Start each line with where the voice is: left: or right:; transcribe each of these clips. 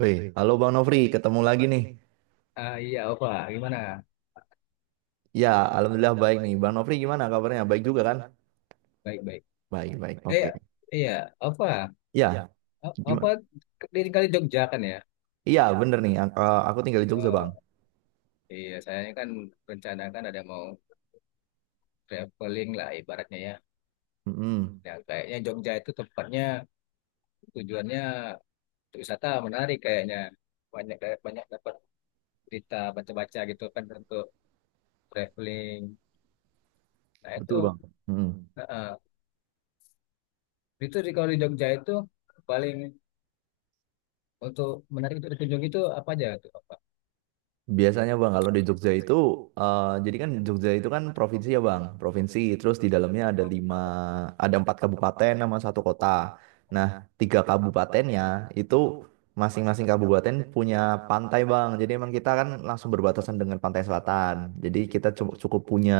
right: Woi, halo Bang Nofri, ketemu lagi nih.
left: Ah, iya, Ova, gimana?
right: Ya, alhamdulillah baik nih. Bang Nofri gimana kabarnya? Baik juga kan?
left: Baik, baik.
right: Baik, baik. Oke.
left: Eh, iya, Ova,
right: Ya,
left: Ova
right: gimana?
left: tinggal di Jogja kan ya?
right: Iya, bener nih. Aku tinggal di Jogja, Bang.
left: Eh, iya, saya ini kan rencana kan ada mau traveling lah ibaratnya ya.
right: Mm-mm.
left: Ya, kayaknya Jogja itu tempatnya, tujuannya untuk wisata menarik kayaknya. Banyak, kayak banyak dapat cerita baca-baca gitu kan untuk traveling. Nah, itu
right: Betul, Bang. Mm-mm.
left: eh, eh. itu di, kalau di Jogja itu paling, untuk menarik untuk dikunjungi itu apa aja tuh, Ova?
right: Biasanya Bang, kalau di Jogja itu, jadi kan Jogja itu kan provinsi ya Bang, provinsi. Terus di dalamnya ada lima, ada empat kabupaten sama satu kota. Nah, tiga kabupatennya itu masing-masing kabupaten punya pantai Bang. Jadi emang kita kan langsung berbatasan dengan pantai selatan. Jadi kita cukup punya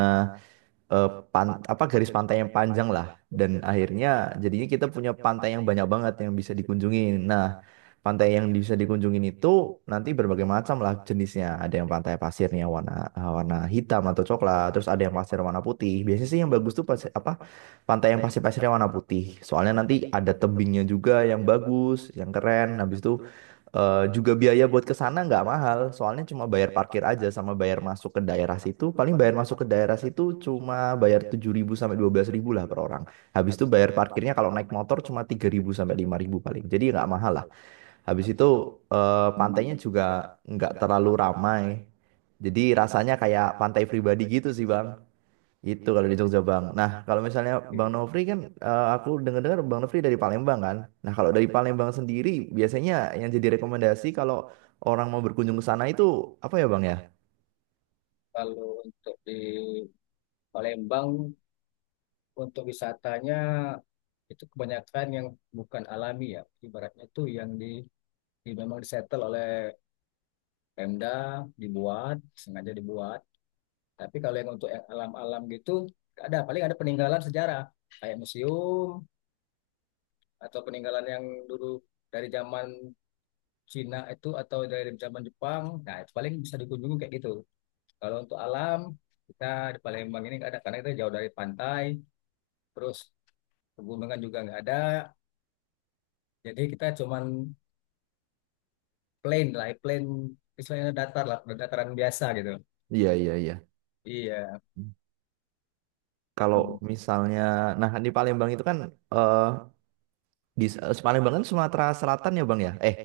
right: apa garis pantai yang panjang lah dan akhirnya jadinya kita punya pantai yang banyak banget yang bisa dikunjungin. Nah, pantai yang bisa dikunjungin itu nanti berbagai macam lah jenisnya. Ada yang pantai pasirnya warna hitam atau coklat, terus ada yang pasir warna putih. Biasanya sih yang bagus tuh apa pantai yang pasir-pasirnya warna putih. Soalnya nanti ada tebingnya juga yang bagus, yang keren. Habis itu juga biaya buat ke sana nggak mahal, soalnya cuma bayar parkir aja sama bayar masuk ke daerah situ. Paling bayar masuk ke daerah situ cuma bayar 7.000 sampai 12.000 lah per orang. Habis itu bayar parkirnya kalau naik motor cuma 3.000 sampai 5.000 paling. Jadi nggak mahal lah. Habis itu pantainya juga nggak terlalu ramai. Jadi rasanya kayak pantai pribadi gitu sih, Bang. Itu kalau di Jogja Bang. Nah, kalau misalnya Bang Nofri kan aku dengar-dengar Bang Nofri dari Palembang kan. Nah, kalau dari Palembang sendiri biasanya yang jadi rekomendasi kalau orang mau berkunjung ke sana itu apa ya Bang ya?
left: Kalau untuk di Palembang, untuk wisatanya itu kebanyakan yang bukan alami ya. Ibaratnya itu yang di memang disetel oleh Pemda, dibuat, sengaja dibuat. Tapi kalau yang untuk yang alam-alam gitu nggak ada, paling ada peninggalan sejarah kayak museum, atau peninggalan yang dulu dari zaman Cina itu atau dari zaman Jepang. Nah, itu paling bisa dikunjungi kayak gitu. Kalau untuk alam, kita di Palembang ini nggak ada, karena kita jauh dari pantai, terus pegunungan juga nggak ada. Jadi kita cuman plain lah, plain istilahnya, datar lah, dataran biasa gitu.
right: Iya, iya, iya.
left: Iya,
right: Kalau
left: mm.
right: misalnya nah di Palembang itu kan eh di Palembang kan Sumatera Selatan ya Bang ya? Eh,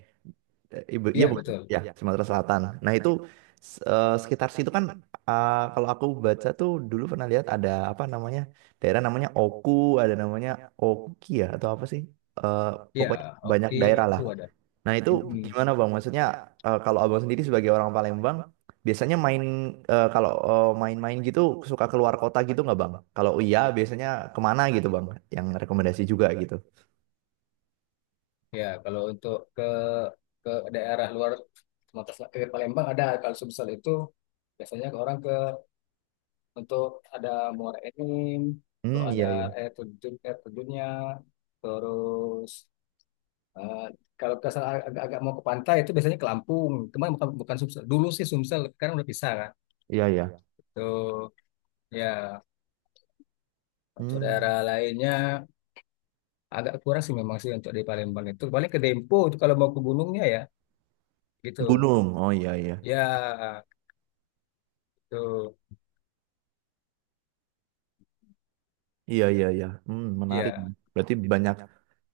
right: Eh, Ibu, iya
left: Iya
right: bukan?
left: betul.
right: Ya, Iya. Sumatera Selatan. Nah Nah itu sekitar situ kan kalau aku baca tuh dulu pernah lihat ada apa namanya daerah namanya Oku, ada namanya Oki ya atau apa sih? Eh,
left: Iya,
right: pokoknya banyak
left: oke,
right: daerah
left: aku
right: lah.
left: ada.
right: Nah itu
left: Mm-mm.
right: gimana Bang? Maksudnya kalau Abang sendiri sebagai orang Palembang biasanya kalau main-main gitu suka keluar kota gitu nggak Bang? Kalau iya biasanya kemana gitu Bang? Yang rekomendasi juga gitu.
left: Ya, kalau untuk ke daerah luar Sumatera Selatan, ke Palembang ada. Kalau Sumsel itu biasanya ke orang, ke, untuk ada Muara Enim, untuk
right: Hmm,
left: ada
right: iya iya.
left: air terjun, air terjunnya. Terus eh, kalau ke sana agak, agak mau ke pantai itu biasanya ke Lampung, cuma bukan bukan Sumsel. Dulu sih Sumsel, sekarang udah pisah kan.
right: Iya iya.
left: Tuh, ya. Untuk
right: Hmm.
left: daerah lainnya agak kurang sih, memang sih untuk di Palembang itu. Paling ke Dempo itu kalau mau ke gunungnya, ya
right: Ke
left: gitu.
right: gunung. Oh iya iya.
left: Ya gitu.
right: Iya, iya, iya. Hmm, menarik.
left: Ya,
right: Berarti banyak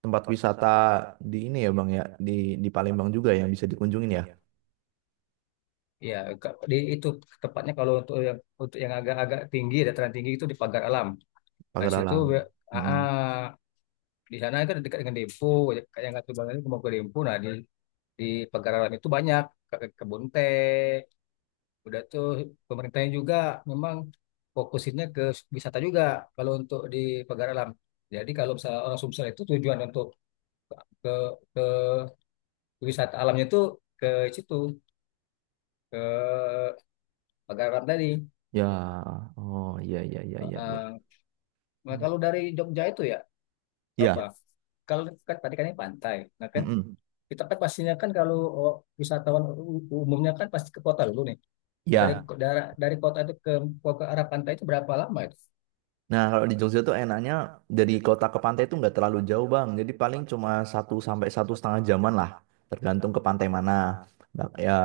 right: tempat wisata di ini ya, Bang ya, di di Palembang juga yang bisa dikunjungin ya,
left: ya. Di itu, tepatnya kalau untuk yang agak-agak tinggi, dataran tinggi itu di Pagar Alam. Nah,
right: Pagar
left: di situ ya,
right: Alam.
left: ah, ah,
right: Mm.
left: di sana itu dekat dengan Dempo. Kayak yang kata Bang itu mau ke Dempo. Nah, di di Pagar Alam itu banyak kebun teh. Udah, tuh pemerintahnya juga memang fokusinnya ke wisata juga, kalau untuk di Pagar Alam. Jadi kalau misalnya orang Sumsel itu tujuan untuk ke ke, ke wisata alamnya, itu ke situ, ke Pagar Alam tadi.
right: Ya, oh iya, iya, iya, iya, iya.
left: Heeh. Nah,
right: Hmm.
left: kalau dari Jogja itu ya, apa?
right: Iya,
left: Kalau, kan tadi kan ini pantai. Nah kan
right: mm-mm.
left: kita kan pastinya, kan kalau oh, wisatawan umumnya kan pasti ke kota dulu nih. Nah, Dari
right: Iya.
left: dari dari kota itu ke arah pantai itu berapa lama itu?
right: Nah, kalau di Jogja tuh enaknya dari kota ke pantai itu nggak terlalu jauh, Bang. Jadi paling cuma 1 sampai 1,5 jaman lah, tergantung ke pantai mana. Bak- Ya,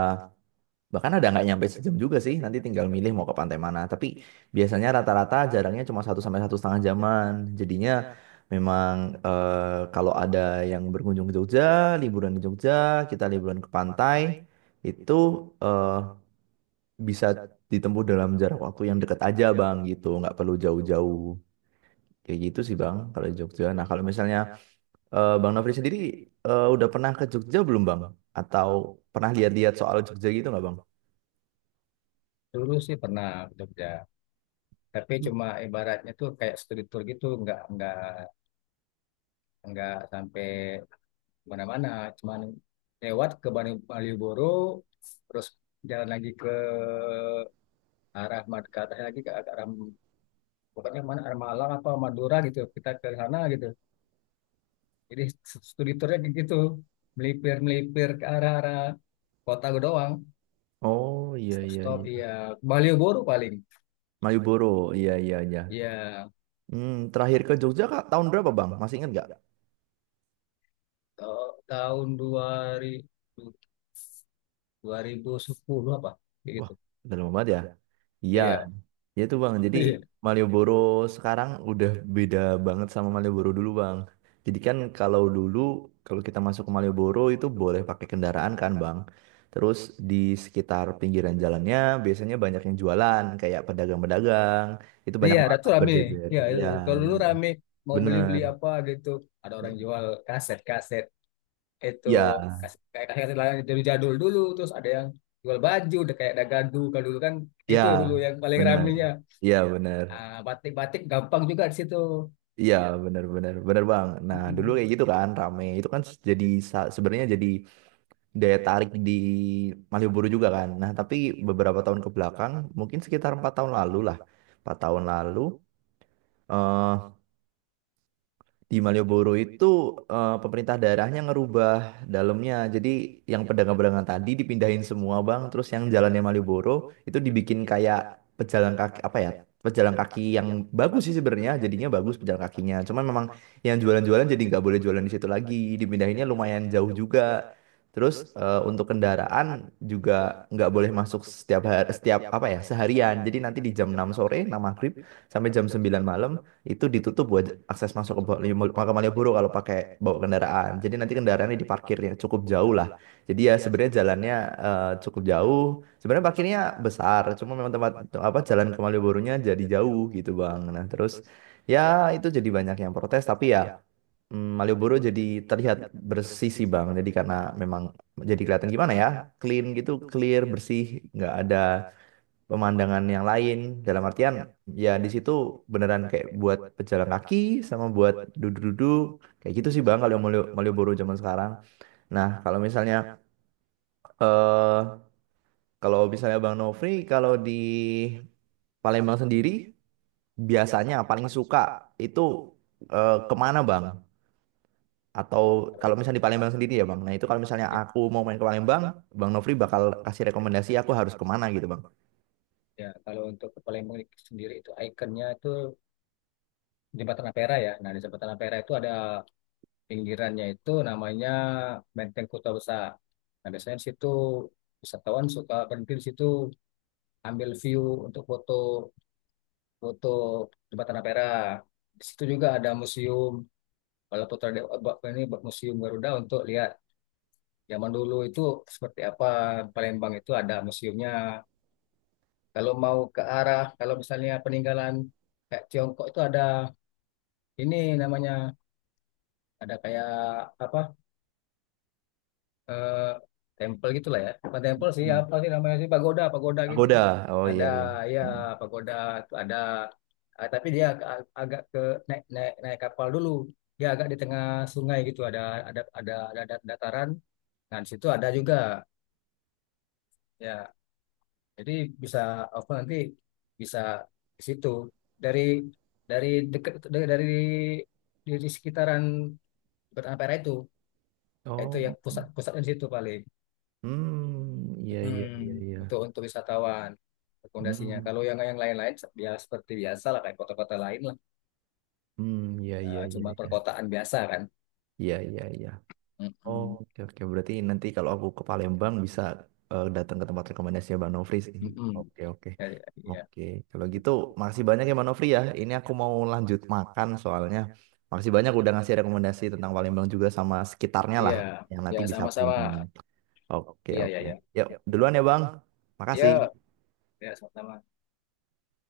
right: Bahkan ada nggak nyampe sejam juga sih, nanti tinggal milih mau ke pantai mana. Tapi biasanya rata-rata jarangnya cuma 1 sampai 1,5 jaman. Jadinya memang kalau ada yang berkunjung ke Jogja, liburan di Jogja, kita liburan ke pantai, itu eh, bisa ditempuh dalam jarak waktu yang dekat aja bang gitu, nggak perlu jauh-jauh. Kayak gitu sih bang kalau di Jogja. Nah kalau misalnya Bang Nofri sendiri udah pernah ke Jogja belum bang? Atau pernah lihat-lihat soal Jogja gitu nggak bang?
left: Dulu sih pernah ke Jogja. Tapi cuma ibaratnya tuh kayak studi tour gitu, nggak sampai mana-mana, cuman lewat ke Malioboro, terus jalan lagi ke arah Mad, ke atas lagi ke arah, pokoknya mana arah Malang apa Madura gitu, kita ke sana gitu. Jadi studi tournya kayak gitu, melipir melipir ke arah, arah kota gue doang.
right: Oh iya
left: Stop
right: iya
left: stop,
right: iya.
left: iya. Malioboro paling.
right: Malioboro, iya iya iya.
left: Iya,
right: Hmm, terakhir ke Jogja Kak tahun berapa Bang? Masih ingat nggak?
left: tahun ribu 2010 apa, kayak
right: Wah,
left: gitu.
right: udah lama banget ya. Iya,
left: Iya,
right: ya itu Bang. Jadi
left: iya.
right: Malioboro sekarang udah beda banget sama Malioboro dulu Bang. Jadi kan kalau dulu kalau kita masuk ke Malioboro itu boleh pakai kendaraan kan Bang. Terus di sekitar pinggiran jalannya biasanya banyak yang jualan kayak pedagang-pedagang. Itu
left: Nih
right: banyak
left: ya, Ratu
right: banget
left: rame.
right: berjejer.
left: Ya, itu.
right: Iya,
left: Kalau dulu
right: benar.
left: rame, mau beli-beli
right: Bener.
left: apa gitu. Ada orang jual kaset-kaset. Itu,
right: Iya,
left: kayak kaset-kaset lah dari jadul dulu. Terus ada yang jual baju, udah kayak dagadu. Kalau dulu kan,
right: Ya,
left: itu
right: kayak
left: dulu yang
right: gitu
left: paling
right: bener. Iya,
left: ramenya.
right: Iya, bener.
left: Ah, batik-batik gampang juga di situ.
right: Iya, iya, bener, bener, bener bang. Nah, dulu
left: Mm-mm.
right: kayak gitu kan, rame. Itu kan jadi sebenarnya jadi daya tarik di Malioboro juga kan. Nah, tapi beberapa tahun ke belakang, mungkin sekitar 4 tahun lalu lah, 4 tahun lalu, eh, di Malioboro itu pemerintah daerahnya ngerubah dalamnya. Jadi yang pedagang-pedagang tadi dipindahin semua bang. Terus yang jalannya Malioboro itu dibikin kayak pejalan kaki apa ya? Pejalan kaki yang bagus sih sebenarnya. Jadinya bagus pejalan kakinya. Cuman memang yang jualan-jualan jadi nggak boleh jualan di situ lagi. Dipindahinnya lumayan jauh juga. Terus untuk kendaraan juga nggak boleh masuk setiap hari, setiap apa ya seharian. Jadi nanti di jam 6 sore, 6 maghrib sampai jam 9 malam itu ditutup buat akses masuk ke Makam Malioboro kalau pakai bawa kendaraan. Jadi nanti kendaraannya diparkir yang cukup jauh lah. Jadi ya sebenarnya jalannya cukup jauh. Sebenarnya parkirnya besar, cuma memang tempat apa jalan ke Malioboronya jadi jauh gitu Bang. Nah, terus ya itu jadi banyak yang protes tapi ya Malioboro jadi terlihat bersih sih Bang. Jadi karena memang jadi kelihatan gimana ya? Clean gitu, clear, bersih, nggak ada pemandangan yang lain dalam artian ya di situ beneran kayak buat pejalan kaki sama buat duduk-duduk kayak gitu sih Bang kalau Malioboro zaman sekarang. Nah, kalau misalnya eh kalau misalnya Bang Nofri kalau di Palembang sendiri biasanya paling suka itu kemana Bang? Atau
left: Kalau di-
right: kalau misalnya di Palembang sendiri ya Bang. Nah, itu kalau misalnya
left: Ya,
right: aku mau main ke Palembang, Bang Nofri bakal kasih rekomendasi aku harus kemana gitu Bang.
left: ya, kalau untuk ke Palembang sendiri itu ikonnya itu Jembatan Ampera ya. Nah, di Jembatan Ampera itu ada pinggirannya, itu namanya Benteng Kota Besar. Nah, biasanya di situ wisatawan suka berhenti di situ, ambil view untuk foto, foto Jembatan Tanah Perah. Di situ juga ada museum Balaputra Dewa, apa ini, Museum Garuda, untuk lihat zaman dulu itu seperti apa, Palembang itu ada museumnya. Kalau mau ke arah, kalau misalnya peninggalan kayak Tiongkok itu ada, ini namanya ada kayak apa, eh tempel gitulah ya bukan tempel sih,
right: Hmm.
left: apa sih namanya sih, pagoda, pagoda
right: Aku
left: gitu
right: udah. Oh iya
left: ada.
right: iya.
left: Ya,
right: Hmm.
left: pagoda itu ada. Ah, tapi dia agak ke, naik naik naik kapal dulu, dia agak di tengah sungai gitu, ada, dataran. Nah, di situ ada juga. Ya, jadi bisa apa nanti, bisa ke situ dari dari dekat, dari di sekitaran Betapera Itu yang
right: Oh.
left: pusatnya di situ paling.
right: Hmm, iya iya iya
left: Hmm,
right: iya.
left: untuk wisatawan rekomendasinya.
right: Hmm,
left: Kalau yang lain-lain ya seperti biasa lah kayak kota-kota lain lah.
right: mmm, iya iya
left: Eh,
right: iya
left: cuma
right: iya.
left: perkotaan biasa kan.
right: Iya iya iya. Oh,
left: Mm-mm.
right: oke oke, berarti nanti kalau aku ke Palembang bisa, datang ke tempat rekomendasinya Bang Nofri sih.
left: Mm-mm.
right: Oke oke.
left: Ya, ya, ya,
right: Oke, kalau gitu makasih banyak ya Bang Nofri ya, ini aku mau lanjut makan soalnya. Makasih banyak udah ngasih rekomendasi tentang Palembang juga sama sekitarnya
left: iya.
right: lah, yang
left: Ya,
right: nanti bisa aku
left: sama-sama.
right: kunjungi. Oke
left: Iya, ya,
right: oke.
left: ya.
right: Yuk,
left: Hmm.
right: duluan ya Bang.
left: Ya,
right: Makasih.
left: ya, sama-sama.